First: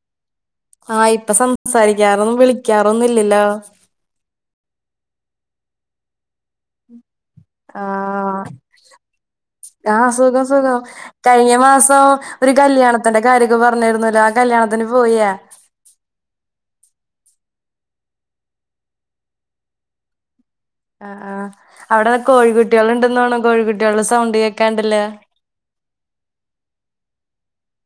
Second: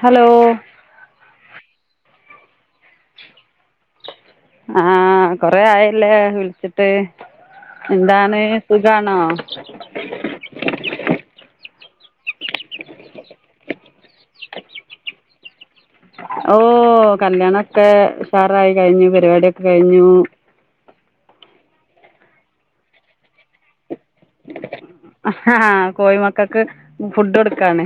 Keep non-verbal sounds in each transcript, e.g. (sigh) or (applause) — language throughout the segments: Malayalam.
ഹലോ ആഹ് ഇപ്പൊ സംസാരിക്കാറും വിളിക്കാറൊന്നും ഇല്ലല്ലോ ആഹ് കൊറേ ആയല്ലേ വിളിച്ചി ട്ട് എന്താണ് ആഹ് സുഖാണോ ആഹ് സുഖം സുഖം കഴിഞ്ഞ മാസം ഒരു കല്യാണത്തിന്റെ കാര്യൊക്കെ പറഞ്ഞിരുന്നല്ലോ കല്യാണത്തിന് പോയാ ഓഹ് കല്യാണൊക്കെ ഉഷാറായി കഴിഞ്ഞു പരിപാടിയൊക്കെ കഴിഞ്ഞു ആഹ് ആഹ് അവിടെ കോഴികുട്ട്യോള് ഇണ്ടെന്ന് തോന്നണ് കോഴികുട്ടികളുടെ സൗണ്ട് കേക്കാണ്ടില്ല ആഹാ കോഴി മക്കക്ക് ഫുഡ് കൊടുക്കാണ്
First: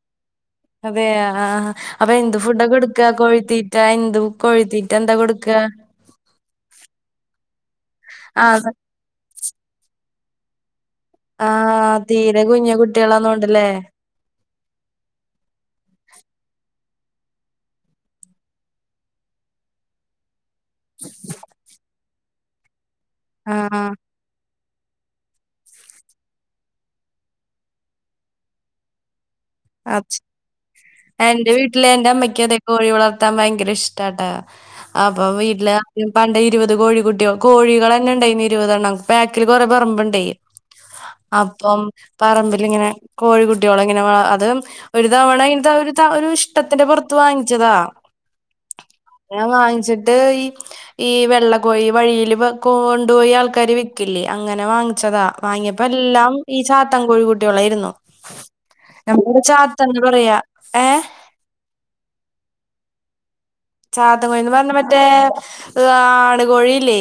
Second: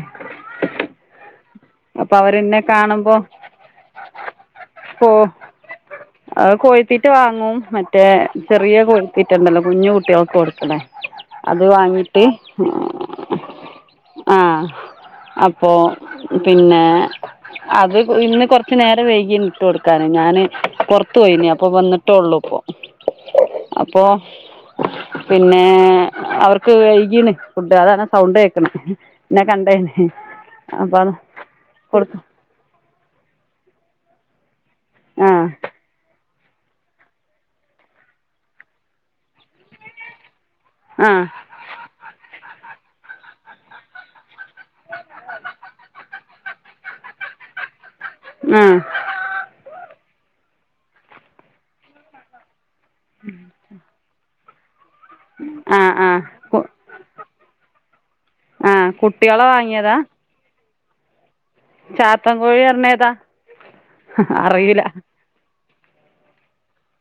അതെയാ ആഹ് അപ്പൊ എന്ത് അവരെന്നെ ഫുഡാ കൊടുക്കാ കാണുമ്പോ കോഴിത്തീറ്റാ എന്ത് കോഴിത്തീ കോ അത് കോഴത്തീറ്റ വാങ്ങും മറ്റേ ആഹ് ചെറിയ കോഴി ത്തീറ്റെണ്ടല്ലാ കുഞ്ഞു കുട്ടിയോൾക്ക് കൊടുക്കണെ അത് ആഹ് വാങ്ങീട്ട് തീരെ കുഞ്ഞു കുട്ടികളാന്നോണ്ടല്ലേ ആഹ് അപ്പോ പിന്നെ അത് ഇന്ന് കൊറച്ച് നേരം വൈകീന് ഇട്ട് കൊടുക്കാന് ഞാന് പൊറത്ത് പോയിനീ അപ്പൊ വന്നിട്ടോള്ളൂ ഇപ്പോ ആഹ് അപ്പോ പിന്നേ അവർക്ക് വൈകീണ് ഫുഡ് അതാണ് സൗണ്ട് കേക്കണെ എന്നെ കണ്ടേന് അച്ച് അപ്പൊ അത് എന്റെ വീട്ടില് എന്റെ കൊടുക്ക അമ്മയ്ക്കു അതെ കോഴി വളർത്താൻ ഭയങ്കര ഇഷ്ടാട്ടാ അപ്പൊ ആഹ് വീട്ടില് ആരും പണ്ട് ഇരുപത് കോഴി കുട്ട്യോ കോഴികൾ തന്നെ ഇണ്ടായിന്ന് ഇരുപതെണ്ണം ബാക്കിൽ കുറെ പറമ്പെണ്ടെ ആഹ് അപ്പം പറമ്പിലിങ്ങനെ കോഴിക്കുട്ടിയോളെ ഇങ്ങനെ വ അ തും ഒരു തവണ ഇതൊരു ഒരു ത ഒരു ഇഷ്ടത്തിന്റെ പൊറത്ത് വാങ്ങിച്ചതാ നാഹ് ഞാൻ വാങ്ങിച്ചിട്ട് ഈ ഈ വെള്ള കോഴി വഴിയില് വെ കോണ്ടു പോയി ആൾക്കാര് വിക്കില്ലേ അങ്ങനെ വാങ്ങ് ച്ചതാ വാങ്ങിയപ്പോ ആഹ് ആഹ് എല്ലാം കു ഈ ചാത്താം കോഴിക്കുട്ട്യോളായിരുന്നു. ആഹ് നമ്മള് കുട്ടിയോളെ വാങ്ങിയതാ ചാത്തന്ന് പറയാ ഏഹ് ചാത്തൻ കോഴി പറഞ്ഞാ ഏതാ? ചാത്തൻ കോഴീന്ന് പറഞ്ഞാ അറിയൂല മറ്റേ ഈഹ് ആണ് കോഴിയില്ലേ?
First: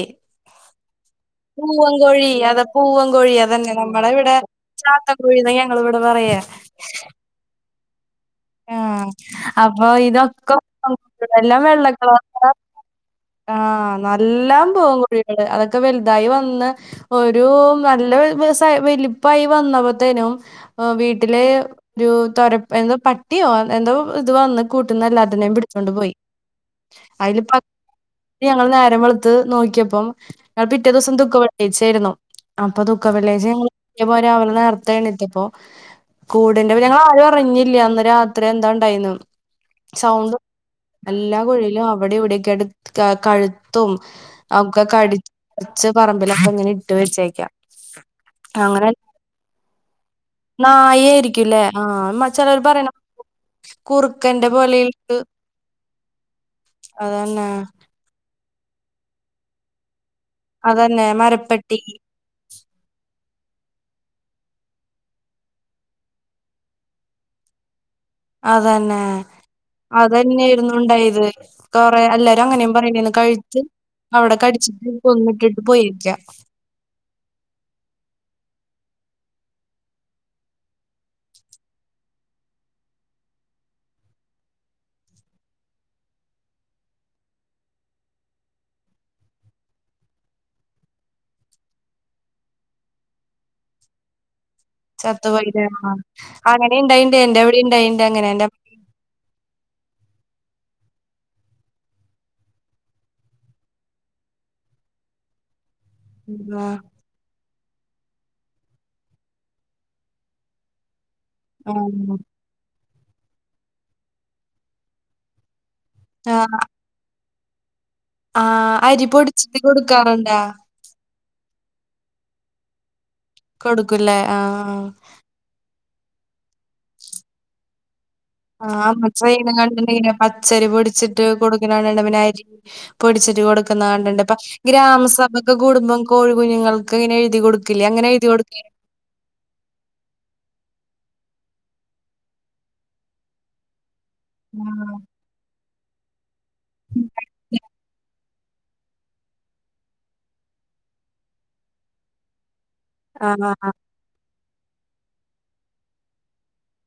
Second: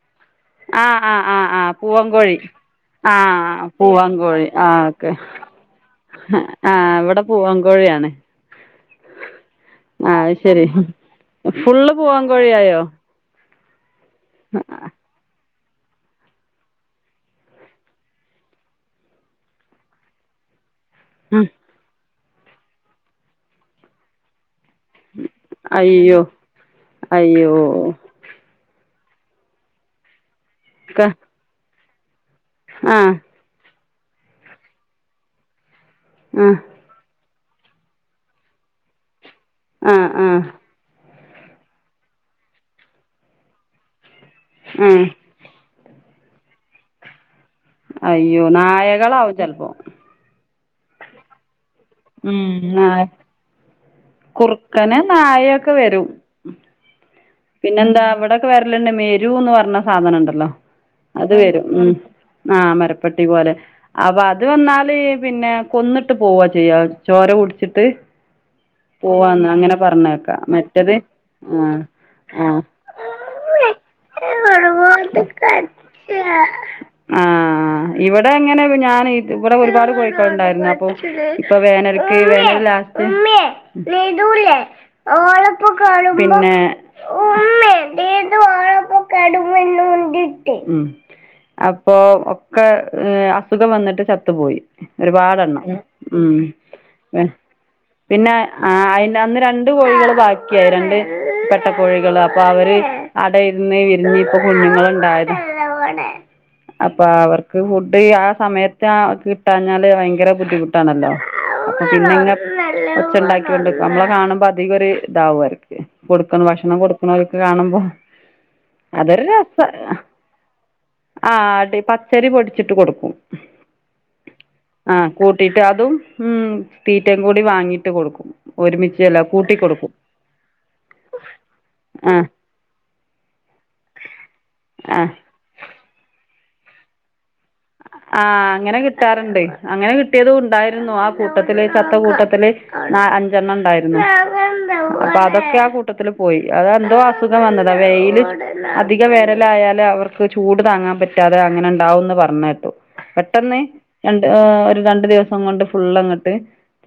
ആഹ് ആഹ് ആഹ് ആഹ് പൂവൻ കോഴി അത പൂവൻ കോഴി ആഹ് അതന്നെ നമ്മടെ പൂവൻ ഇവിടെ കോഴി ആഹ് ഓക്കെ ചാത്തൻ കോഴിന്ന ഞങ്ങള് ഇവിടെ പറയാ ആഹ് ഇവടെ പൂവൻ കോഴിയാണ് ഉം അപ്പൊ ഇതൊക്കെ ശരി എല്ലാം ഫുള്ള് വെള്ളക്കളറാ പൂവൻകോഴിയായോ (unintelligible) ആഹ് നല്ലാം പൂവൻ കോഴികള് അതൊക്കെ വെൽതായി വന്ന് ഒരു നല്ല (unintelligible) വലിപ്പായി വന്നപ്പത്തേനും എഹ് വീട്ടിലെ ഒരു തൊരപ്പ് എന്തോ പട്ടിയോ എന്തോ ഇത് വന്ന് കൂട്ട്ന്നെല്ലാത്തിനേയും പിടിച്ചോണ്ട് പോയി അയ്യോ അതില് അയ്യോ പത് തി ഞങ്ങള് നേരം വെളുത്ത് നോക്കിയപ്പം ഞങ്ങള് പിറ്റേ ക്ക ദിവസം ദുഃഖ വെള്ളിയാഴ്ച്ചായിരുന്നു അപ്പൊ ആഹ് ദുഖവെള്ളിയാഴ്ച ഞങ്ങൾ ഇഞ്ഞ് പോരാൻ അവിടുന്ന് നേരത്തെ എണീറ്റപ്പോ ആഹ് കൂടെ അപ്പ ഞങ്ങള് ആരും അറിഞ്ഞില്ല അന്ന് രാത്രി എന്താ ഇണ്ടായീന്ന് ആഹ് സൗണ്ടും ആഹ് എല്ലാ കോഴിയിലും അവിടെ ഇവിടെയൊക്കെ ആയിട്ട് കാ കഴുത്തും ഒക്കെ ആഹ് കടി ച്ച് പറമ്പിലൊക്കെ ഇങ്ങനെ ഇട്ട് വെച്ചേക്കാ അയ്യോ നായകളാവും ചെലപ്പോ നായയായിരിക്കൂല്ലേ ആഹ് മ ഉം ചെലോര് പറയണ് നായ കുറുക്കന്റെ പോലെ കുറുക്കന് ഇണ്ട് നായയൊക്കെ അത് തന്നെ എന്താ ഇവിടൊക്കെ വെരല് ണ്ട് മെരൂന്ന് പറഞ്ഞ സാധനണ്ടല്ലോ അതന്നെ അത് വെരും മരപ്പെട്ടി ഉം ആഹ് മരപ്പട്ടി പോലെ അപ്പൊ അത് വന്നാല് പിന്നെ കൊന്നിട്ട് പോവാ ചെയ്യാ ചോര കുടിച്ചിട്ട് അതന്നെ പോവാന്ന് അങ്ങനെ പറഞ്ഞേക്കാ മറ്റത് അതന്നെയായിരുന്നുണ്ടായത് ആഹ് കൊറേ അല്ലേ ആഹ് അങ്ങനെയും പറയ്ന്നെയാണ് കഴുത്ത് അവിടെ കടിച്ചിട്ട് കൊന്നിട്ടിട്ട് പോയിരിക്കാ ആഹ് ആഹ് ഇവിടെ അങ്ങനെ ഞാന് ഇവിടെ ഒരുപാട് കോഴിക്കള് ഇണ്ടായിര്ന്ന് അപ്പൊ ഇപ്പൊ വേനൽക്ക് വേനല് ലാ പിന്നെ (inaudible) കടുമന്ന (inaudible) ഉം അപ്പോ ഒക്കെ അസുഖം വന്നിട്ട് ചത്തു പോയി ചത്തുപോയി ല്ലേ ആഹ് അങ്ങനെ ഇണ്ടായിണ്ട് എൻ്റെ അവിടെയും ഇണ്ടായിണ്ട് അങ്ങനെ പിന്നെ എന്റെ ആഹ് അയിൻ അന്ന് രണ്ട് കോഴികള് ബാക്കിയായി രണ്ട് മുട്ട കോഴികള് അപ്പൊ അവര് അട ഇരുന്ന് വിരിഞ്ഞ് ഇപ്പൊ കുഞ്ഞുങ്ങളുണ്ടായത് ആഹ് അപ്പൊ അവർക്ക് ഫുഡ് ആ സമയത്ത് ആ കിട്ടാഞ്ഞാല് ഭയങ്കര ബുദ്ധിമുട്ട് ട്ടാണല്ലോ അപ്പോ പിന്നെ ഇങ്ങ് ഒച്ച ഇണ്ടാക്കി കൊണ്ട്ക്കും അമ്മളെ കാണുമ്പോ അധികം ഒരു ഇതാവു അവര്ക്ക് (unintelligible) ആഹ് ഭക്ഷണം കൊടുക്കുണോല്ക്ക് കാണുമ്പോ ആഹ് അരി പൊടിച്ചിട്ട് കൊടുക്കാറുണ്ടാ? ആഹ് ടി പച്ചരി പൊടിച്ചിട്ട് കൊടുക്കും കൊടുക്കൂലേ ആഹ് ആഹ് കൂട്ടിട്ട് അതും ഉം തീറ്റയും കൂടി വാങ്ങിട്ട് കൊടുക്കും ആഹ് ഒരുമിച്ച് അമ്മച്ചി അല്ല ചെയ്യണ കൂട്ടി കൊടുക്കും കണ്ടിണ്ട് ഇങ്ങനെ പച്ചരി പൊടിച്ചിട്ട് കൊടുക്കണ കണ്ട്ട്ട്ണ്ട് ആ പിന്നെ അരി പൊടിച്ചിട്ട് കൊടുക്കുന്ന കണ്ട്ണ്ട് ഇപ്പൊ ആ ഗ്രാമസഭക്കെ കൂടുമ്പം കോഴി കുഞ്ഞുങ്ങൾക്ക് ഇങ്ങനെ എഴുതി കൊടു ആഹ് അങ്ങനെ കിട്ടാറ്ണ്ടെ അങ്ങനെ കിട്ടിയത് ഉണ്ടായിരുന്നു ആ കൂട്ടത്തില് ചത്ത കൂട്ടത്തില് നാ അഞ്ചെണ്ണം ഉണ്ടായിരുന്നു അപ്പൊ അതൊക്കെ ആ കൂട്ടത്തില് പോയി അതെന്തോ അസുഖം വന്നതാ വെയില് അധികം വേനലായാല് അവർക്ക് ചൂട് താങ്ങാൻ പറ്റാതെ അങ്ങനെ ഇണ്ടാവൂന്ന് പറഞ്ഞ കേട്ടു ആഹ് പെട്ടെന്ന് ആഹ് രണ്ട് ഏഹ് ഒരു രണ്ട് ദിവസം കൊണ്ട് ഫുൾ അങ്ങട്ട്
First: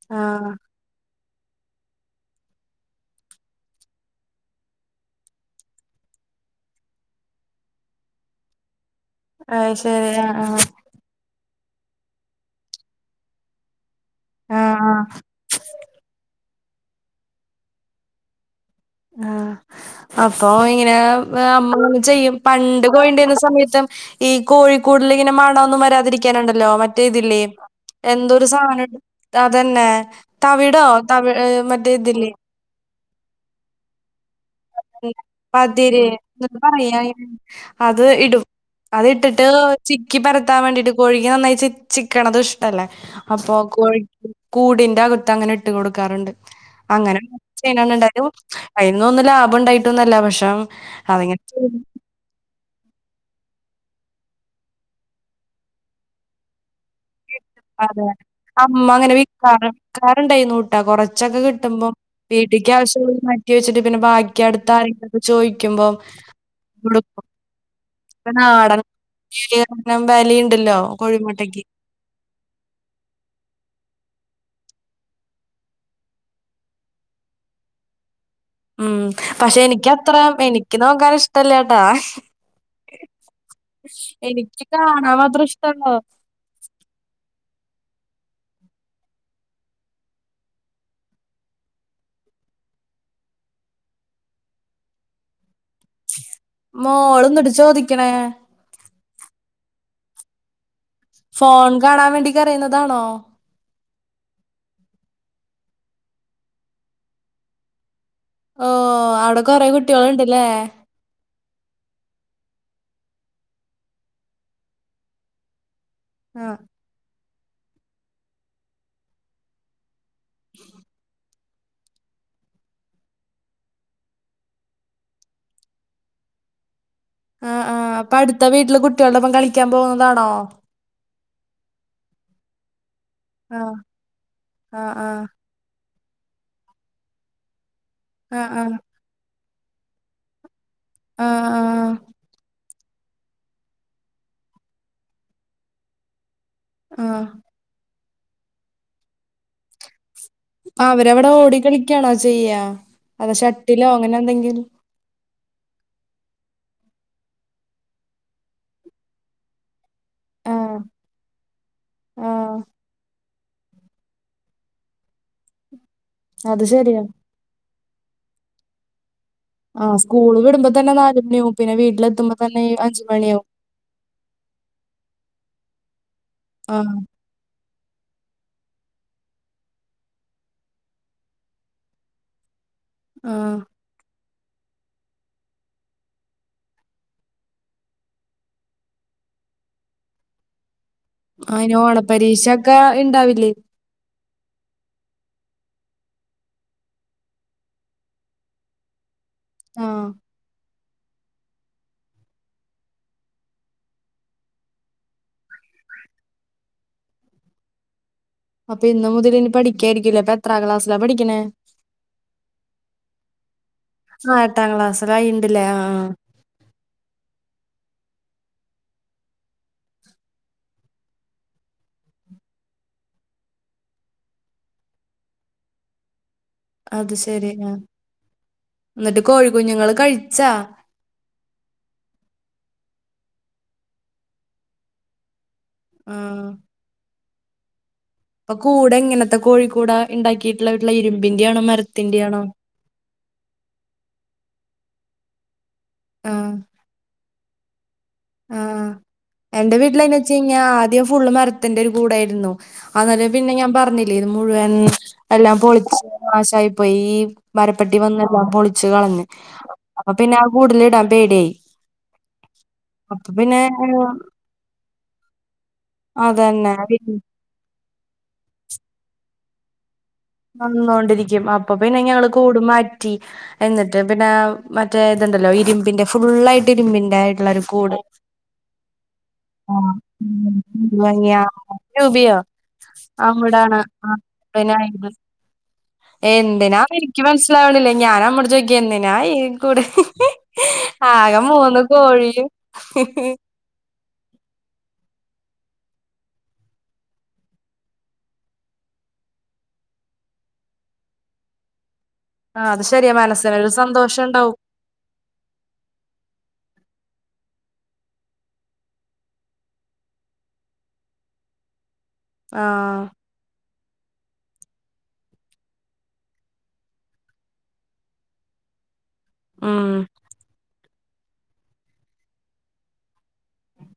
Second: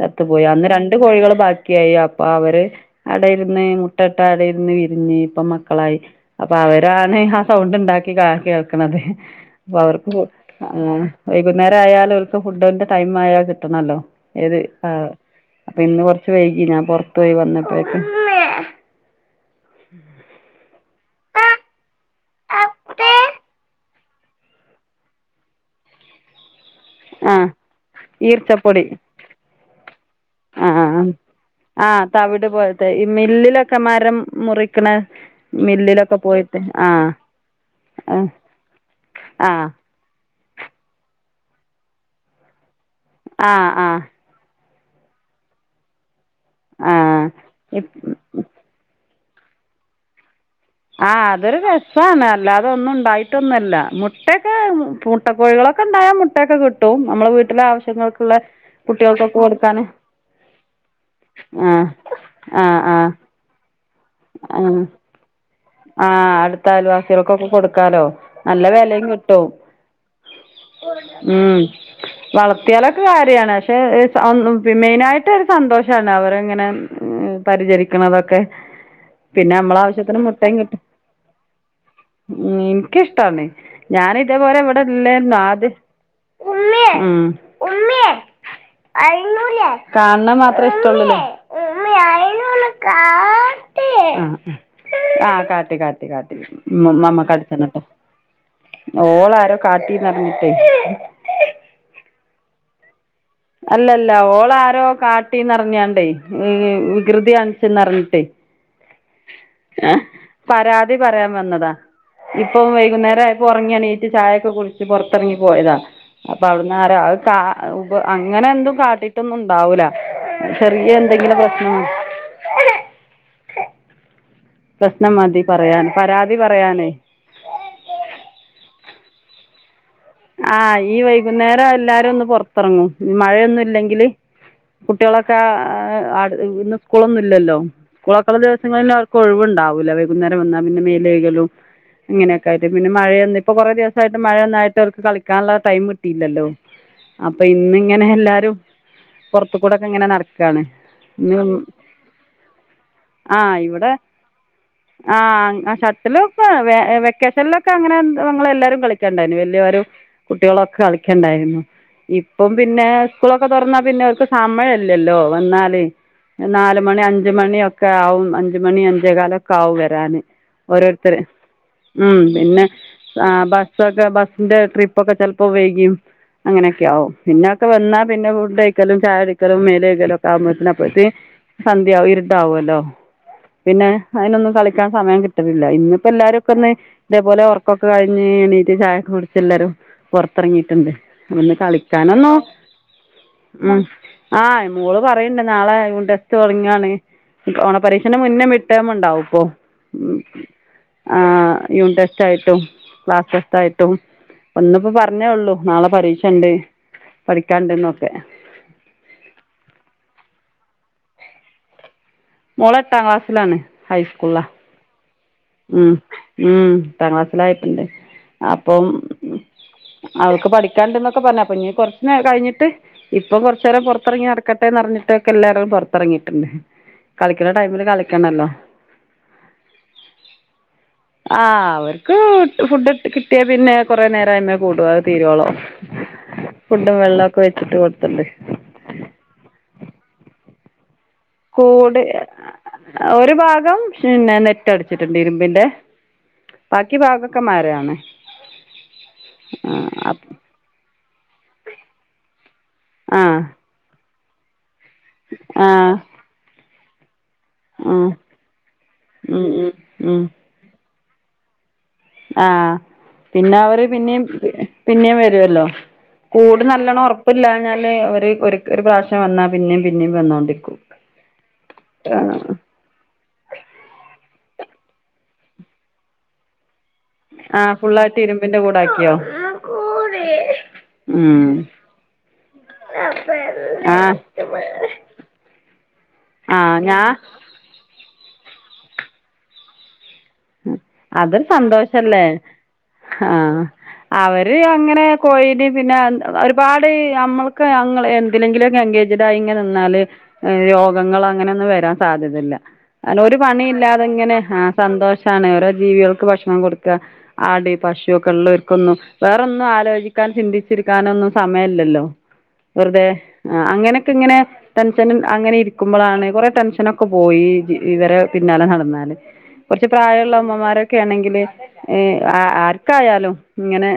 ചത്തു പോയി ആഹ് അന്ന് രണ്ട് രണ്ട് കോഴികള് ബാക്കിയായി അപ്പൊ അവര് അട ഇരുന്ന് മുട്ടയിട്ട് അടയിരുന്ന് വിരിഞ്ഞ് ഇപ്പ മക്കളായി അപ്പൊ അവരാണ് ആ സൗണ്ട് ഇണ്ടാക്കി കാ കേൾക്കണത് അയ് അപ്പൊ ശരി അവർക്ക് (unintelligible) ആഹ് ആഹ് ആ വൈകുന്നേരം ആയാലും അവർക്ക് ഫുഡിന്റെ ടൈം ആയാല് കിട്ടണല്ലോ ഏത് ആഹ് ആ പിന്നെ കൊറച്ച് വൈകി ഞാൻ പുറത്തു പോയി വന്നപ്പോഴേക്ക് ആഹ് അപ്പൊ ഇങ്ങനെ നമ്മള് ചെയ്യും പണ്ട് കോഴി ഉണ്ടാരുന്ന സമയത്തും ഈ കോഴിക്കൂടിൽ ഇങ്ങനെ മണമൊന്നും വരാതിരിക്കാനുണ്ടല്ലോ മറ്റേ ആ ഇതില്ലേ എന്തോരു ഈർച്ചപ്പൊടി സാധനം അതന്നെ തവിടോ ആഹ് തവി മറ്റേ ആഹ് ഇതില്ലേ തവിട് പോലത്തെ ഈ മില്ലിലൊക്കെ മരം മുറി പതിര് എന്താ പറയാ ആഹ് അത് ആഹ് ഇടും അത് ഇട്ടിട്ട് ആഹ് ചിക്കി പരത്താൻ വേണ്ടിട്ട് കോഴി നന്നായി ചി ചിക്കണതും ഇഷ്ടല്ലേ അപ്പോ ആഹ് ആഹ് കോഴി കൂടിന്റെ അകത്ത് അങ്ങനെ ഇട്ട് കൊടുക്കാറുണ്ട് അങ്ങനെ ആഹ് ചെയ്യുന്ന ഇണ്ടായും അയിന്നൊന്നും ലാഭം ഉണ്ടായിട്ട് ഒന്നുമല്ല പക്ഷെ ആഹ് അതിങ്ങനെ അതൊരു ചെയ്ത് രസാണ് അല്ലാതെ ഒന്നും ഉണ്ടായിട്ടൊന്നും അല്ല മുട്ടയൊക്കെ മുട്ടക്കോഴികളൊക്കെ ഉണ്ടായാൽ മുട്ടയൊക്കെ കിട്ടും നമ്മളെ വീട്ടിലെ അതെ ആവശ്യങ്ങൾക്കുള്ള അമ്മ അങ്ങനെ കുട്ടികൾക്കൊക്കെ വിക്കാറ് കൊടുക്കാന് വിക്കാറുണ്ടായിരുന്നുട്ടാ കുറച്ചൊക്കെ ആഹ് കിട്ടുമ്പോ വീട്ടിക്ക് ആഹ് ആഹ് ആവശ്യതി മാറ്റി വെച്ചിട്ട് പിന്നെ ബാക്കി അടുത്ത ആഹ് ആരെങ്ങിലും ചോദിക്കുമ്പോ ആഹ് അടുത്ത അയൽവാസികൾക്കൊക്കെ കൊടുക്കാലോ നല്ല കൊടുകുംനാടൻ വെലയും കിട്ടും (unintelligible) ഉണ്ടല്ലോ ഉം കോഴിമുട്ടയ്ക്ക് വളർത്തിയാലൊക്കെ കാര്യാണ് പക്ഷെ മെയിൻ ആയിട്ട് ഒരു സന്തോഷാണ് അവരെ ഇങ്ങനെ മ്മ് പരിചരിക്കണതൊക്കെ ഉം പിന്നെ പക്ഷെ നമ്മളെ എനിക്കത്ര ആവശ്യത്തിന് മുട്ടയും എനിക്ക് കിട്ടും നോക്കാൻ ഇഷ്ടല്ല ട്ടാ ഉം എനിക്കിഷ്ടാണ് ഞാൻ ഇതേപോലെ എനിക്ക് ഇവിടെ കാണാൻ ഇല്ലായിരുന്നു മാത്രം ഇഷ്ടാ ആദ്യം ആഹ് ഉം ഉമ്മേ ഉമ്മേ കാണത് മാത്രേ ഇഷ്ടമുള്ളു ആയി നൊന്ന് കാട്ട് അ അ കാട്ട് കാട്ട് ഇമ്മമ മോള് എന്നിട്ട് അടിച്ചണട്ടൊ ചോദിക്കണേ ഓള് ആരോ കാട്ടീന്നറിഞ്ഞിട്ടേ ഫോൺ കാണാൻ വേണ്ടി കരയുന്നതാണോ? അല്ലല്ല ഓളാരോ കാട്ടീന്നറിഞ്ഞാണ്ടെ മവികൃതി കാണിച്ചന്നറിഞ്ഞിട്ടേ ഓഹ് ആട അഹ് പരാതി പറയാൻ വന്നതാ ഇപ്പൊ വൈകുന്നേരം ആയപ്പോ ഒറങ്ങിയെണീറ്റ് ചായൊക്ക കുടിച്ച് പൊറത്തെറങ്ങി പോയതാ അപ്പ ആ അവിടുന്നാര അത് കാ ഉ അങ്ങന എന്തും കാട്ടീട്ടൊന്നും ഉണ്ടാവൂല ചെറിയ എന്തെങ്കിലും പ്രശ്നോ പ്രശ്നം മതി പറയാൻ പരാതി പറയാനേ ആഹ് ആഹ് അപ്പടുത്ത വീട്ടില് കുട്ടികൾടൊപ്പം കളി ക്കാൻ പോവുന്ന ആഹ് ഈ വൈകുന്നേരം എല്ലാരും ഒന്ന് പൊറ തൊറങ്ങും മ്മ് ആ മഴയൊന്നുല്ലെങ്കില് ആ ആ കുട്ടികളക്ക ആഹ് ആട് ഇന്ന് സ്കൂളൊന്നുയില്ലല്ലോ സ്കൂളക്കള്ള ആ ദിവസങ്ങളില് അവർക്ക് ഒഴിവുണ്ടാവൂല അവ കുന്നേര വന്നാ പിന്നെ മേല് ആ ആ കഴുകലും ഇങ്ങനെയൊക്കായിട്ട് പിന്നെ മഴയൊന്ന് ഇപ്പൊ കൊറെ ദിവസായിട്ട് മഴയൊന്നായി ട്ട് അവർക്ക് കളിക്കാനുള്ള ടൈമ് കിട്ടീലല്ലോ ആ അപ്പ ഇന്ന് ഇങ്ങനെ എല്ലാരും പൊറത്തുകൂടക്ക ഇങ്ങനെ നട അവരവിട ഓടി കളിക്കാണോ ചെയ്യാ അതാ ഷട്ടിലോ അങ്ങനെ എന്തെങ്കിൽ ആഹ് അഹ് ഷട്ടിലും ഇപ്പ വെ ഏഹ് വെക്കേഷനിലൊക്ക അങ്ങന ഞങ്ങളെല്ലാരും കളിക്കണ്ടായിന് വല്യോ രും ആ കുട്ടികളൊ കളിക്കണ്ടായിന്നു ആ ഇപ്പം പിന്നെ സ്കൂളൊക്കെ തൊറന്നാ പിന്നെ ഓർക്ക് സമയല്ലല്ലോ വന്നാല് അത് ശരിയാ നാലുമണി അ അഞ്ച് മണിയയൊക്കാവും അഞ്ച് മണി അഞ്ചേ കാല ക്കാവും ആ വരാന് സ്കൂള് വിടുമ്പോ തന്നെ ഓരോരുത്തര് നാല് മണിയാവും പിന്നെ ഉം വീട്ടിലെത്തുമ്പോ തന്നെ പിന്നെ അഞ്ച് മണിയാവും ആഹ് ബ പ്പതാ ബസ്സിന്റെ ട്രിപ്പൊക്കെ ചെലപ്പോ വൈകിയും ആ അങ്ങനെയൊക്കെയാവും പിന്നോക്ക വന്നാ പിന്ന ഫുഡ്‌ കഴിക്കലും ചായകുടിക്കലും മേല് കഴുകലും ഒക്ക ആവുമ്പോഴ്‌ത്തന് അപ്പോഴ്‌ത്തെ സന്ധ്യയാവും ഇരുട്ടാവുവല്ലോ ആഹ് പിന്നെ അതിനൊന്നും കളിക്കാൻ സമയം കിട്ടുന്നില്ല ഇന്നിപ്പ എല്ലാരുക്കെന്ന് ഇതേപോലെ ഒറക്കോക്ക കഴിഞ്ഞ് എണീട്ട് ചായേക്ക കുടിച്ച് എല്ലാരും പൊറത്തെറങ്ങീട്ടുണ്ട് ഒന്ന് അതിന് കളിക്കാനൊന്നും ഓണപ്പരീക്ഷ ഒക്കെ ഇണ്ടാവില്ലേ ഉം ആഹ് മോള് പറയണ്ട് നാളെ യൂണിറ്റ് ടെസ്റ്റ് തൊടങ്ങിയാണ് ഓണപരീക്ഷേന്റെ മുന്നേ മിഡ്ടേം ഉണ്ടാവും പ്പോ ആ മ്മ് ആഹ് യൂണിറ്റ് ടെസ്റ്റായിട്ടും ക്ലാസ് ടെസ്റ്റായിട്ടും ഒന്ന്പ്പോ പറഞ്ഞേ ഉള്ളൂ നാള പരീക്ഷണ്ട് പഠിക്കാണ്ട്ന്നൊക്കെ അപ്പൊ ഇന്ന് മുതലിനി പഠിക്കായിരിക്കില്ലേ അപ്പൊ എത്രാം ക്ലാസിലാ പഠിക്കണേ മോളെട്ടാം ക്ലാസ്സിലാണ് ഹൈസ്കൂള്ലാ ലായിണ്ടല്ലെ ആഹ് ആഹ് മ്മ് എട്ടാം ക്ലാസ്സിലായിട്ടുണ്ട് അപ്പം അവൾക്ക് പഠിക്കാണ്ട്ന്നൊക്ക പറഞ്ഞ പിന്നെ കൊറച്ച് നേരം കഴിഞ്ഞിട്ട് ഇപ്പൊ കൊറച്ച് നേരം പൊറത്തെറങ്ങി നടക്കട്ടേന്ന് പറഞ്ഞിട്ടൊക്കെ എല്ലാരും പൊറത്തെറങ്ങീട്ടുണ്ട് അത് ശെരി ആഹ് എന്നിട്ട് കോഴി കുഞ്ഞുങ്ങള് കഴിച്ചാ ആഹ് അവർക്ക് ഫുഡ് കിട്ടിയാ പിന്നെ കൊറെ നേരായിമേ കൂടു അത് തീരുവോളു ആഹ് ഫുഡും വെള്ളവൊക്ക വെച്ചിട്ട് കൊടുത്തുണ്ട് പ്പ കൂടെങ്ങനത്ത കോഴി കൂടാ ഇണ്ടാക്കിയിട്ടുള്ള വീട്ടില് ഇരുമ്പിന്റെയാണോ മരത്തിന്റെയാണോ ആഹ് ഒരു ഭാഗം പിന്നെ നെറ്റടിച്ചിട്ടുണ്ട് ഇരുമ്പിന്റെ ആ ബാക്കി ഭാഗം ക്ക മരാണ് ആഹ് ആ എന്റെ ആ വീട്ടിലന്നെച്ചഞ്ഞ ആദ്യം ഫുള്ള് മരത്തിന്റെ ഒരു കൂടായിയിരുന്നു ആ അന്നലെ പിന്നെ ഞാൻ പറഞ്ഞി് ത് മുഴുവൻ എല്ലാം ആ പൊളിച്ച് നാശായി പോയി മരപ്പെട്ടി ആ വന്നെല്ലാം പൊളിച്ചു കളഞ്ഞ് ഉം ഉം അപ്പൊ ഉം പിന്നെ ആ കൂട്ല് ഇടാൻ പേടിയായി ആഹ അപ്പൊ പിന്നെ അവര് ഏഹ്, പിന്നേം പിന്നെയും വരുവല്ലോ കൂട് അതന്നെ നല്ലോണം പിന്നെ ഉറപ്പില്ലാഞ്ഞാ ളെ ഒരു പ്രാവശ്യം വന്നാൽ പിന്നെ പിന്നേം വന്നോളു വന്നോണ്ടിരിക്കും അപ്പൊ പിന്നെ ഞങ്ങള് കൂടു മാറ്റ റ്റി എന്നിട്ട് പിന്നെ മറ്റേ ത്ണ്ടല്ലോ ഇരുമ്പിന്റെ ഫുള്ളായിട്ട് ഇരുമ്പിൻ ആ ഫുള്ളായിട്ട് ഇരുമ്പിന്റെ കൂടാക്കിയോ ആ ഉം (unintelligible) ആ അവിടാണ് ആഹ് ആ പിന്നയ്ൻറ ആഹ് എന്തിനാ ഞാ എനിക്ക് മനസ്സിലാവണില്ല ഞാനമ്മോട് ചോയ്ക്ക എന്തിനാ ഈ കൂട് ഹ് ആകെ അതൊരു മൂന്ന് സന്തോഷല്ലേ കോഴിം ഹ് ഹ് ആഹ് അവര് അങ്ങനെ കോഴിടിം പിന്നെ ഒരുപാട് നമ്മള്ക്ക് അങ്ങനെ എന്തിലെങ്കിലുക്കെ എങ്കേജ് ടായി നിന്നാല് രോഗങ്ങൾ അങ്ങനെ ഒന്നും വരാൻ സാധ്യത ഇല്ല ആ അത് ശരിയാ ഒരു പണി മനസ്സിനൊരു ഇല്ലാതെ സന്തോഷം ഇങ്ങനെ ഉണ്ടാവും ആ സന്തോഷമാണ് ഓരോ ജീവികൾക്ക് ഭക്ഷണം കൊടുക്ക ആട് പശുവൊക്കോള്ളോർക്കൊന്നും വേറൊന്നും ആലോചിക്കാൻ ചിന്തിച്ചിരിക്കാനൊന്നും സമയല്ലല്ലോ ആ വെറുതെ ആ അങ്ങനെയൊക്കെങ്ങനെ ടെൻഷൻ അങ്ങനെ ഇരിക്കുമ്പോഴാണ് കൊറെ ടെൻഷനൊക്കെ പോയി ഇവരെ പിന്നാലെ നടന്നാല് ഈ ഉം പ്രായമുള്ള അമ്മമാരൊക്കെണെങ്കില് ഏ ആർക്കായാലും ഇങ്ങനെ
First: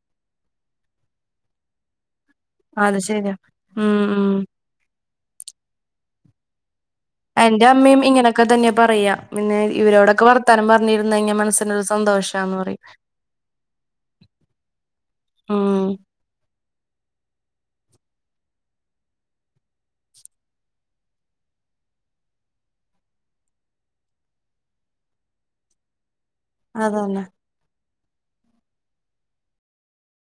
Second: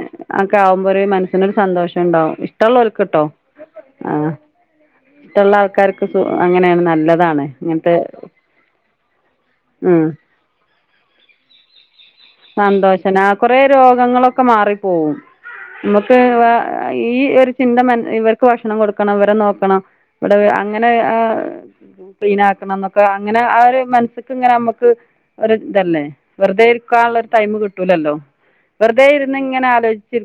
ക്കെ ആകുമ്പോ ഒരു മനസ്സിനൊരു സന്തോഷണ്ടാവും അത് ഇഷ്ടള്ളോൽക്ക് ട്ടോ ശരിയാ ഉം ആ ഉം ഇഷ്ടള്ളാ ൾക്കാർക്ക് സു അങ്ങനെയാണ് നല്ലത് എന്റെ അമ്മേം ഇങ്ങനെയൊക്കെ തന്നെ പറയാ പിന്നെ ഉം ഇവരോടൊക്കെ വർ ത്താനം പറഞ്ഞിരുന്നയ്ഞ്ഞാ മനസ്സിനൊരു സന്തോഷം സന്തോഷന്നെ ആ കുറേ രോഗങ്ങളൊക്കെ മാറിപ്പോവും ഉം മക്ക് ഈ ഒരു ചിന്ത മനസി ഇവർക്ക് ഭക്ഷണം കൊടുക്കണം ഇവരെ നോക്കണം ഇവിടെ അങ്ങനെ ആ ക്ലീനാക്കണം എന്നൊക്കെ അങ്ങനെ ആ ഒരു മനസ്ക്ക് ഇങ്ങനെ നമ്മക്ക് ഒരു ഇതല്ലേ വെറ്തെ ക്കാനുള്ള അതന്നെ ഒരു ടൈമ് കിട്ടൂലല്ലോ വെറുതെ ഇരുന്ന് ഇങ്ങനെ ആലോചിച്ചിരി